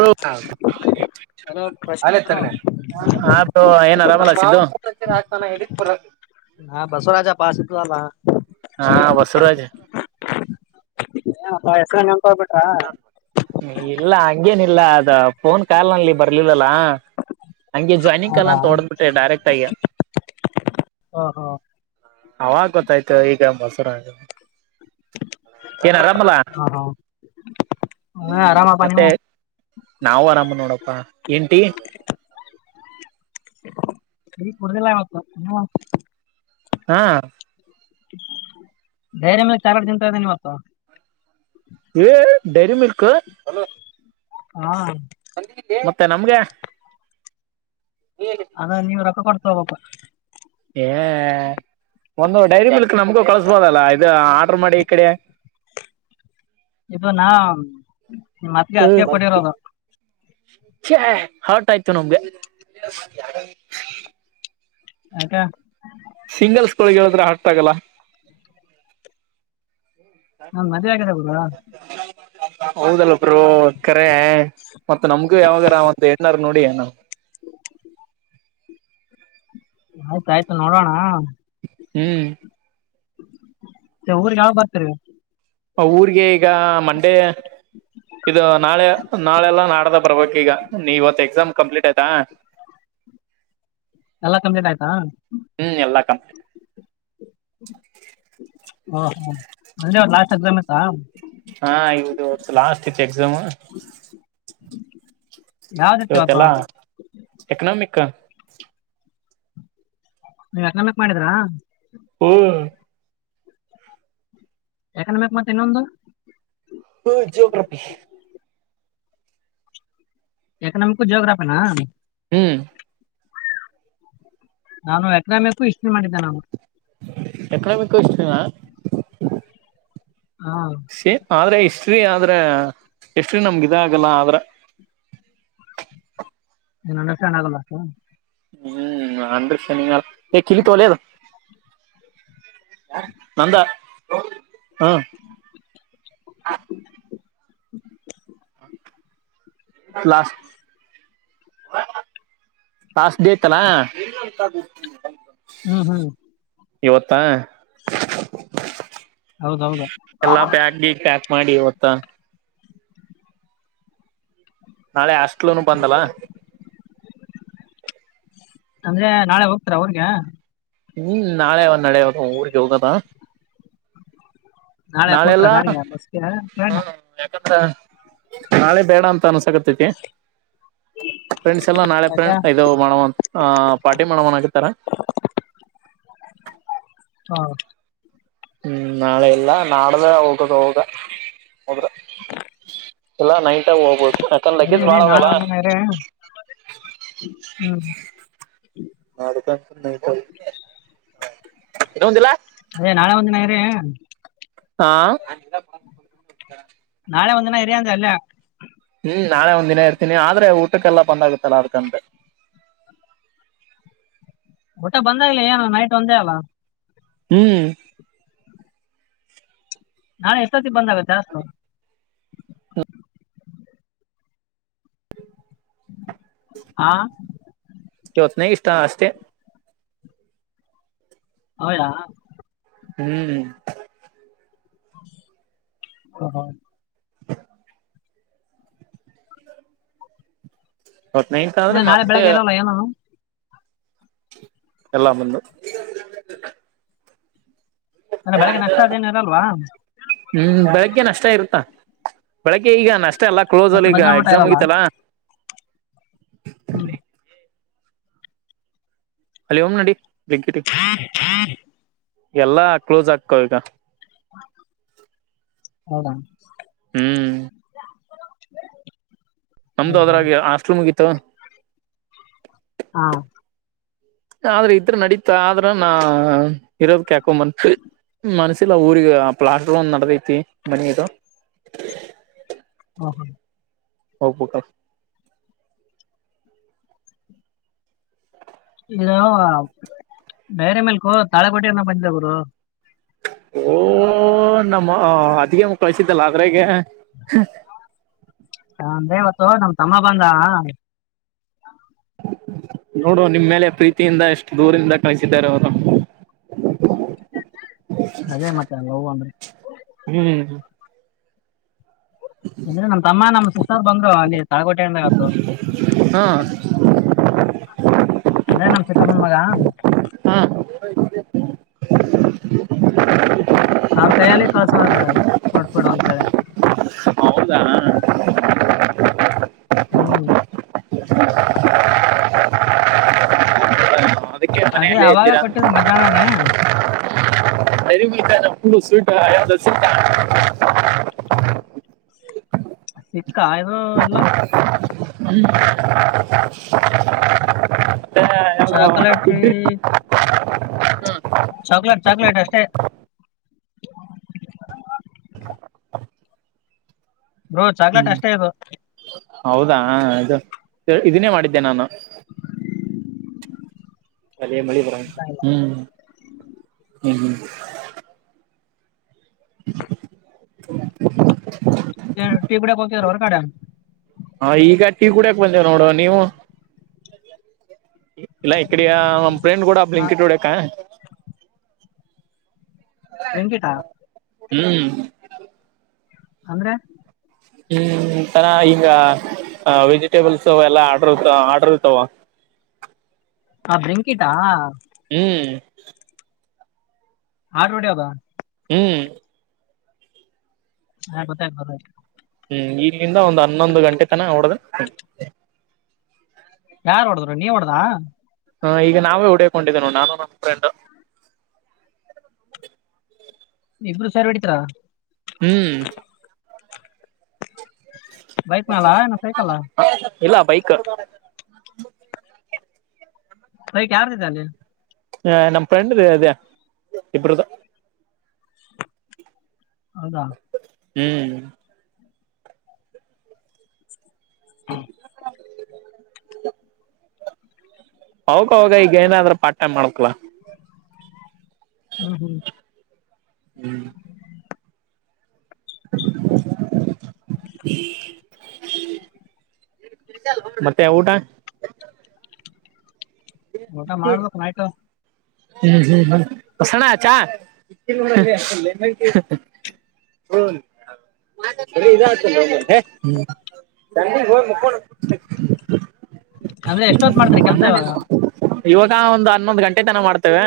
ಹ hello Prashant bro ಹ ಏನ್ರಾಮ ಹಾ ಬಸವರಾಜಾ ಪಸ ಅಲ್ಲ ಹಾ ಬಸವರಾಜ್ ಹಾ ಹೊಯಸ ಇಲ್ಲ ಹಂಗೇನಿಲ್ಲ ಅದ ಫೋನ್ ಕಾಲ್ ನಲ್ಲಿ ಬರ್ಲಿಲ್ಲ [unintelligible] ಹಂಗೆ ಜಾಯ್ನಿಂಗ್ ಅಲ್ಲ ಹೌದಾ ಅಂತ ಹೊಓಡ್ಬಿಟ್ರೆ ಡೈರೆಕ್ಟ್ ಆಯ್ಯ ಓಹೋ ಅವಾಗ ಗೊತ್ತಾಯ್ತು ಈಗ ಮೊಸರ ಏನಾರ ಹಾ ಹಾ ಹ್ಮ್ ಆರಾಮಪ್ಪ ನೀವು ಮತ್ತೆ ನಾವವು ಆರಾಮ ನೋಡಪ್ಪ ಎಏನ್ಟಿ ಇ ಕೂಡತಲ ಆತ್ತ ಹಾ ಬೇರೆ ಮೇಲೆ ಚಾರಾಡ್ ಜಂತ ಇದದೆನೆ ಇವತ್ತು ಡೈರಿ ಮಿಲ್ಕ್ ಹಾ ಮತ್ತೆ ನಮ್ಗೆ ಅದ ನೀವ ರೊಕ್ಕ ಕೊಡ್ತ ಹಬಪ್ಪ ಏ ಒಂದು ಡೈರಿ ಬಲ್ಕ್ ನಮ್ಗೂ ಕಳಸ್ಬೋದಲ್ಲ ಇದು ಆರ್ಡ್ರ ಮಾಡಿ ಈ ಕಡೆ [inaudible] ಇದು ನಾ ಮತ್ಗೆ ಹತ್ಯೆ ಕೊಡಿರೋದು ಹ ಹಾರ್ಟ ಆಯ್ತು ನಮ್ಗೆ ಆತಾ ಸಿಂಗಲ್ಸ್ಗಳಳಿ ಹೇಳದ್ರ ಹರ್ ಆಗಲ್ಲ ಹಾ ಮದ್ವೆ ಆಗಗುದುವ ಹೌದಲ್ಲಬರು ಕರೆ ಮತ್ತತ್ ನಮ್ಗೂ ಯಾವಾಗಾರ ಒಂತ ಎಣ್ಣಾರ ನೋಡಿ ಏನ [inaudible] ಆಯ್ತಾಯ್ತು ನೋಡೋಣ ಹ್ಮ್ ಸ ಊರ್ ಯಾವ ಬರ್ತರಿ ಊರ್ಗೆ ಈಗ ಮಂಡ್ಯ ಇದು ನಾಳೆ ನಾಳೆಲ್ಲಾ ನಾಡ್ದ ಬರ್ಬೇಕ ಈಗ ನೀವತ್ ಎಕ್ಸಾಮ್ ಕಂಪ್ಲೀಟ್ ಆಯ್ತಾ [inaudible] ಎಲ್ಲಾ ಕಮ್ಮಜನ್ ಆಯ್ತಾ ಹ್ಮ್ ಎಲ್ಲಾ ಕಂಪ್ಲೀಟ್ ಓಹೋ ಅಲ್ಲಿ ಅವ ಲಾಸ್ಟ್ ಎಕ್ಸಾಮ್ ಆತಾ ಹಾ ಇದು ಇತ್ತು ಲಾಸ್ಟ್ ಇತ್ತು ಎಕ್ಸಾಮ್ ಯಾವತಿ ಪಪ ಇವತ್ತೆಲ್ಲಾ ಎಕನಾಮಿಕ್ ನೀ ಯಾರ್ನಮ್ಮಕ್ ಮಾಡಿದ್ರಾ ಹ್ಮ ಯಾಕನ್ ಬ ಮತ್ತ ಇನ್ನೊಂದು ಹ್ಮ ಜಿಯೋಗ್ರಾಫಿ ಎಕನಾಮಿಕ್ ಜೋಗ್ರಾಫಿನ ಹ್ಮ್ ನಾನು ಯಕನಾಮಕು ಇಷ್ಟ ಮಾಡಿದ್ದಾನು ಎಕನಾಮಿಿಕಷ್ಟ ಹಾ ಸೇ ಆದ್ರೆ ಇಷ್ಟ್ರಿ ಆದ್ರ ಇಷ್ಟ್ರಿ ನಮ್ಗ ಆಗಲ್ಲ ಆದ್ರ ನಷ ಆಗ ಬ ಹ್ಮ್ ಅಂದ್ರಕ್ಷ ನಿ ಕಿಲಿ ತೋಲದು ನಂದ ಹಾ ಹ ಪ್ಲಸ್ ಪಸ್ ದತಲ ಹ್ಮ್ ಹ್ಮ್ ಇವತ್ತಾ ಹೌದ್ ಹೌದು ಎಲ್ಲಾ ಬ್ಯಾಗ್ಿ ಪ್ಯಾಕ್ ಮಾಡಿ ಇವತ್ತ ನಾಳೆ ಹಾಸ್ಲ್ ಬಂದಲ ಅಂದ್ರೆ ನಾಳೆ ಹೋಗ್ತಾರ ಅವ್ರಿಗೆ ಹ್ಮ್ ನಾಳೆ ನಡೆಯದ ಊರ್ರಿಗೆ ಹೋಗದಾ ನಾಳೆ ಕೊಡ್ತಾರ ನಾಳೆಲ್ಲಾ ಗಾಡಿಗೆ ಬಸ್ಗೆ ಟ್ರೈನ್ ಯ ನಾಳೆ ಬೇಡ ಅಂತ ಅನ್ಸಕತ್ತೈತಿ ಫ್ರೆಂಡ್ಸ್ ಎಲ್ಲ ನಾಳೆ ್ರ ಯಾಕೆ ಇದು ಮಾಡ ಪಾರ್ಟಿ ಮಾಡವನ್ ಹಕತಾರೆ ಹಾ ಹ್ಮ್ ನಾಳೆ ಎಲ್ಲ ನಾಡ್ದ ಹೋಗದು ಹೋಗ ಹೋದ್ರ ಎಲ್ಲಾ ನೈಟ್ಗ ಹೋಗ್ಬೇಕೋು ಯಾಕಂದ್ರೆ ಲಗೇಜ್ ಬಾಳ ಅದಲ್ಲ ಹ್ಮ ನಡುಕ ಇಲ್ಲ ಅದೇ ನಾಳೆ ಒಂದಿನ ರ ಹಾ ಅರಿಂತಲ್ಲ ಹ್ಮ್ ನಾಳೆ ಒಂದ್ ದಿನ ಇರ್ತೀನಿ ಆದ್ರೆ ಊಟಕ್ಕೆಲ್ಲ ಬಂದ್ ಆಾಗತ್ತಲ್ಲ ಅದಕಂಡೆ ಊಟ್ಟ ಬಂದ ಇಲ್ಲ ಏನು ನೈಟ್ ಒಂದೇ ಅಲ್ಲ ಹ್ಮ್ ನಾೆ ಎ ಸತಿ ಬಂದ್ ಆಾಗುತ್ತ ಜಾಸ್ ಹಾ ಇವತ್ತನೇ ಇಷ್ಟ ಅಷ್ಟೇ ಹೌದಾ ಹ್ಮ್ ಹ ಹ ಇವತ್ ನೈಟ್ ಹ ಅಂದ್ರೆ ನಾಳೆ ಬೆಳಿಗ್ಗೆ ಇರಲ್ಲ ಏನಾನನು ಎಲ್ಲ ಮುಂದು ಅಂದ್ರೆ ಬೆಳಗ್ಗೆ ನಷ್ಟ ಅದೇನು ಇರಲ್ವಾ ಹ್ಮ್ ಬೆಳಗ್ಗೆ ನಷ್ಟ ಇರುತ್ತಾ ಬೆಳಗ್ಗೆ ಈಗ ಅಷ್ಟೇ ಎಲ್ಲಾ ಕ್ಲೋಸ್ ಮತ್ತೆ ಅಲ್ಲಿ ಈಗ ಮಧ್ಯಾಹ್ನ ಊಟ ಎಕ್ಸಾಮ್ ಇರಲ್ಲ ಐತಲ್ಲಾ ಹ್ಮ್ ಅಲ್ಲಿ ಓಂ ನಡಿ ಬೆಂಕಿಟ ಎಲ್ಲಾ ಕ್ಲೋಸ್ ಆಗ್ಕ ಈಗ ಹೌದಾ ಹ್ಮ್ ನಮ್ದು ಹ್ಮ್ ಅದ್ರಾಗ ಆಾಸ್್ರೂಮ್ಗಿತ್ತು ಹಾ ಆದ್ರೆ ಇದ್ರ ನಡೀತ ಆದ್ರ ನಾ ಇರೋದ ಕ್ಯಾಕೊಂಬಂತು ಮನ್ಸ ಇಲ್ಲ ಊರಿಗೆ ಪ್ಲಾಸ್ಟರ್ ಒಂದು್ ನಡದೈತಿ ಮನದು ಹಾ [unintelligible] ನಾವು ಡೈರ ಮಿಲ್ಕು ತಾಳಿಕೋಟಿ ಇಂದ ಬಡಿದೆವ ಗುರು. ಹೋ ಒಹ್ ನಮ್ಮ.. ಅತ್ತಿಗೆಮ್ಮ ಕಳಸಿದ್ದಲ್ಲ ಆದ್ರಗೆ ಹಾ ಅಂದೆ ಇವತ್ತು ನಮ್ ತಮ್ಮ ಬಂದಾ ನೋಡು ನಿಮ್ಮೇಲೆ ಪ್ರೀತಿಯಿಂದ ಎಷ್ಟ್ ದೂರಿಂದ ಕಳ್ಸಿದ್ದಾರೆ ಅವ್ರು ಅದೇ ಮತ್ತೆ ಲವ್ ಅಂದ್ರೆ ಹ್ಮ್ ಅಂದ್ರೆ ನಮ್ ತಮ್ಮ, ನಮ್ ಸಿಸ್ಟರ್ ಬಂದ್ರು ಅಲ್ಲಿ ತಾಳ್ಕೋಟೆ ಇಂದ ಇವತ್ತು. ಹಾ ಅಂದ್ರೆ ನಮ್ ಚಿಕ್ಕಮ್ಮನ್ ಮಗ [unintelligible] ಅವ್ರ್ ಕೈಯಲ್ಲಿ ಕಳ್ಸವ್ರೆ ಕೊಟ್ಬಾರೋ ಅಂತೇಳಿ ಹೌದಾ ಹ್ಮ್ ಅದೇ ಮನೆಯಲ್ಲಿ ಅವಾಗ ಇದ್ದಿರ ಕೊಟ್ಟಿದ್ರು ಮಧ್ಯಾಹ್ನನೇ [unintelligible] ಅಸಿ ಕಯ್ಗ್ಳು ಇಲ್ಲ ಹ್ಮ ಚಾಕಲೇಟೀ ಚಾಕ್ಲೇಟ್ ಚಾಕ್ಲೇಟ್ ಅಷ್ಟೇ ಬ್ರೊ ಚಾಕ್ಲೆಟ್ ಹ್ಮ್ ಅಷ್ಟೇ ಇದು ಹೌದಾ ಇದು, ಇದನ್ನೇ ಮಾಡಿದ್ದೆ ನಾನು ಮಾಡಿದ್ರ, ಹ್ಮ್ ಹ್ಮ ಹ್ಮ ಹ್ಮ್ ಟೀ ಕುಡಿಯಕ್ ಹೋಗಿದ್ರಾ ಹೊರ್ಗಡೆ ಹಾ ಈಗ ಟೀ ಕುಡಿಯಕ್ ಬಂದಿವ್ ನೋಡು, ನೀವು ಎ ಇಲ್ಲ ಇಕ್ಕಡಯಾ ಪ್ಲೇನಗೋಡ ಬ್ಲಿಕೇಟ್ ಹೊಡಿಯಕ ಬ್ಲಿಂಕಿಟ್ಟಾ ಹ್ಮು ಅಂದ್ರೆ ಹ್ಮ್ ತರ ಈಗ ಅ ವೆಜಿಟೇಬಲ್ಸು ಎಲ್ಲಾ ಆಡ್ರ್ ಇ ಆರ್ಡರ್ ಇರ್ತಾವ ಹ ಬ್ಲಿಂಕಿಟಾ ಹ್ಮು ಆರ್ಡರ್ ಹೊಡಿಯೋದ ಹ್ಮ ಹಾ ಗೊತ್ತಾಯ್ತ್ ಬಿಡ್ರಿ ಹ್ಮ್ ಇಲ್ಲಿಂದ ಒಂದ್ ಹನ್ನೊಂದ್ ಗಂಟೆ ತನ ಹೊಡ್ದೆ ಯಾರ್ ಹೊಡ್ದ್ರು, ನೀ ಹೊಡ್ದಾ ಹಾ ಈಗ ನಾವೇ ಹೊಡಿಯಕ್ ಒಂಟಿದ್ದೆ ನೋಡು ನಾನು ನಮ್ ಫ್ರೆಂಡ್ ಇಬ್ರು ಸೇರ್ ಹೊಡೀತೀರಾ ಹ್ಮ್ ಬೈಕ್ ಮೇಲಾ ಇಲ್ಲಾ ಸೈಕಲಾ ಇಲ್ಲ ಬೈಕ್ ಬೈಕ್ ಯಾರ್ದ್ ಇದೆ ಅಲ್ಲಿ ಏ ನಮ್ಮ್ ಫ್ರೆಂಡ್ದೆ ಇದೆೇ ಇಬ್ರ್ದು ಹೌದಾ ಹ್ಮ ಹೌ ಹೌಕವಗ ಈಗ ಏನಾದ್ರೂ ಪಾರ್ಟ್ ಟೈಮ್ ಮಾಡ್ಬೇಕಲ ಹ್ಮ್ ಹ್ಮ್ ಹ್ಮ್ ಮತ್ತೆ ಊಟ ಊಟ ಮಾಡ್ಬೇಕು ನಾಯ್ತು ಹ್ಮ್ ಹ್ಮ್ ಹ್ಮ ಸಣ ಚ ಹ ಅ ಇದ ಹ ಅಂದ್ರೆ ಎಷ್ಟೋತ್ ಮಾಡ್ತಾರೆ ಕೆಲ್ಸ ಇವಾಗ ಇವಾಗ ಒಂದು್ ಹನ್ನೊಂದು್ ಗಂಟೆ ತನ ಮಾಡ್ತೇವೆ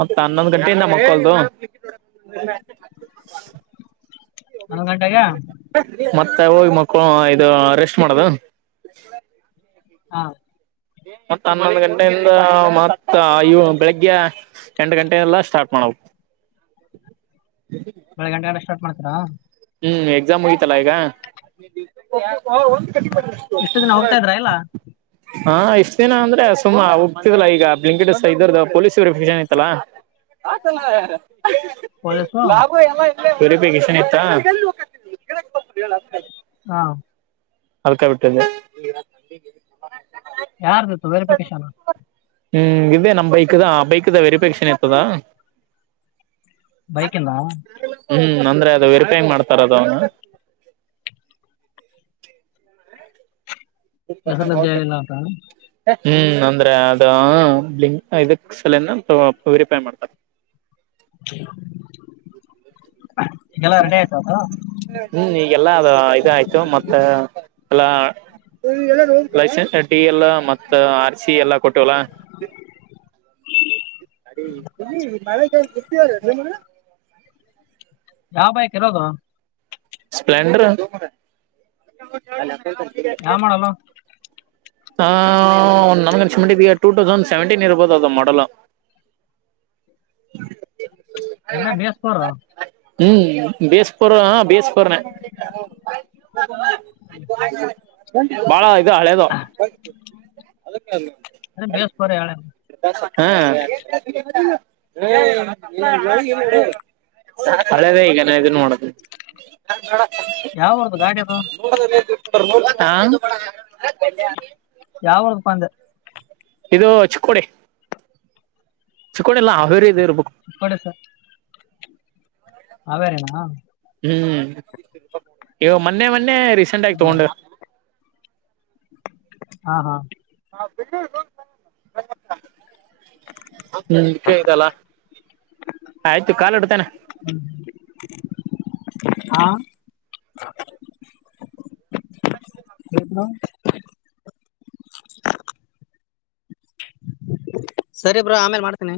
ಮತ್ತ ಹನ್ನೊಂದ್ ಗಂಟೆಯಿಂದ ಮಕ್ಕೊದು ಅಂದು ಗಂಟಾಗ ಮ ಹೋಗಿ ಮಕ್ಕಳ ಇದು ರೆಸ್ಟ್ ಮಾಡದು ಹಾ ಮತ್ತತ್ ಹನ್ನೊ ಗಂಟೆಯಿಂದ ಮತ್ ಅವು ಬೆಳಿಗ್ಗೆ ಎಂಟು ಗಂಟೆ ಎಲ್ಲ ಸ್ಟಾರ್ಟ್ ಮಾಡು ಬೆಳಗ್ ಗಂಟೆ ಎಲ್ಲ ಸ್ಟಾರ್ಟ್ತಾರಾ ಹ್ಮ್ ಎಕ್ಸಾಮ್ ಹಯತಲ್ಲಾ ಈಗ ಹಾ ಒಂದ್ ಕಟಿ ಬಂದು ಇಷ್ಟು ದಿನ ನೂರ ಹೋಗ್ತಾ ರೂ ಇದ್ರಾ ಇಲ್ಲ ಹಾ ಇಷ್ಟ್ ದಿನ ಅಂದ್ರೆ ಸುಮ ಹೋಗ್ತಿದಲ್ಲಾ ಈಗ ಬ್ಂಕ ಇದದ್ದ ಪೊಲೀಸ್ ವೆರಿಫಿಕೇಶನ್ ಇಐತ್ತಲ್ಲಾ ಹ ಚನ್ನ ಯಾರ ಕಾಲಜವ ವೇರಿಪಿಕೇಶನ್ ಇತ್ತಾ ಹಾ ಆಳ್ಕ ಬಿಟ್ಟದೆ ಯಾರ್ದತ್ತು ವೇರಿಪಿಕೇಶನ್ ಹ್ಮ್ ಇದದೆ ನಮ್ಮ್ ಬೈಕ್ದ ಆ ಬೈಕ್ ದ ವೆರಿಫೇಶನ್ ಇತದ ಬೈಕ್ನ್ನ ಅಂದ್ರೆ ಅದು ವೆರಿಫೈ ಹಂಗ್ ಮಾಡ್ತಾರ ಅದ ಅವನು ಬ ಹೆಸರಲ್ಲದ್ದು ಪಸಂದ ಇಲ್ಲ ಅಂತ ಹ ಹ್ಮ್ ಅಂದ್ರೆ ಅದ ಇದಕ್ ಸಲನ ವರಿಪಾಯ ಮಾಡ್ತಾರೆ ಹ ಹ್ಮ್ ಈಗೆಲ್ಲ ಅದ ಇದ ಆಯ್ತು ಮತ್ತ ಅಲ್ಲ ಲಸೆನ್ ಟಡಿ ಎಲ್ಲ ಮ ಆ ಸಿ ಎಲ್ಲಾ ಕೊಟ್ಟವಲ ಅ ಮಳೆರ್ತ ನಿ ಯಾವ ಬೈಕ್ ಇರೋದು ಸ್ಪಲೆಂಡರ್ ಯಾ ಮಾಡಲ್ಲ ಆ ಒ್ ನಂ ಚಿದ ಟೂ ತೌಸಂಡ್ ಸೆವೆಂಟೀನ್ ಇರ್ಬೋದು ಅದು ಮಾಡೋಲ್ ಅಂದ್ರೆ ಬೇಸ್ತರ ಹ್ಮ್ ಬೇಷ ಪರ ಬೇ ಬಾಳ ಆಯ್ ಇ ಹಳೆದ ಅಂದ್ರೆ ಬೇಸ್ ಫೋರ್ ಹೇಳಿ ಹಾ ಹಳೆದ ಈಗ ಇದನ್ ನೋಡುದು ಯಾವ ಊರ್ದು ಗಾಡಿ ಅದು ಾ ಯಾವರ್ದ ಬಂದೆ ಇದು ಚಿಕ್ಕೋಡಿ ಚಿಕ್ಕೋಡಿ ಎಲ್ಲ ಅವೇರಿ ಇ ಕಡೆ ಸರ್ ಹೇಾರೇನಾ ಹ್ಮ್ ಇವ ಮೊನ್ನೆ ಮೊನ್ನೆ ರೀಸೆಂಟ್ ಆಗಿ ಓ ತಗೊಂಡ ಹಾ ಹಾ ಹಾ ಬ ಹ್ಮ ಕ ಇದಲ್ಲ ಆಯ್ತು ಕಾಲಿಡ್ತೇನೆ ಹ್ಮ ಹಾ ಇದು ಸರಿ ಬ್ರಾ ಆಮೇಲ್ ಮಾಡ್ತೇನಿ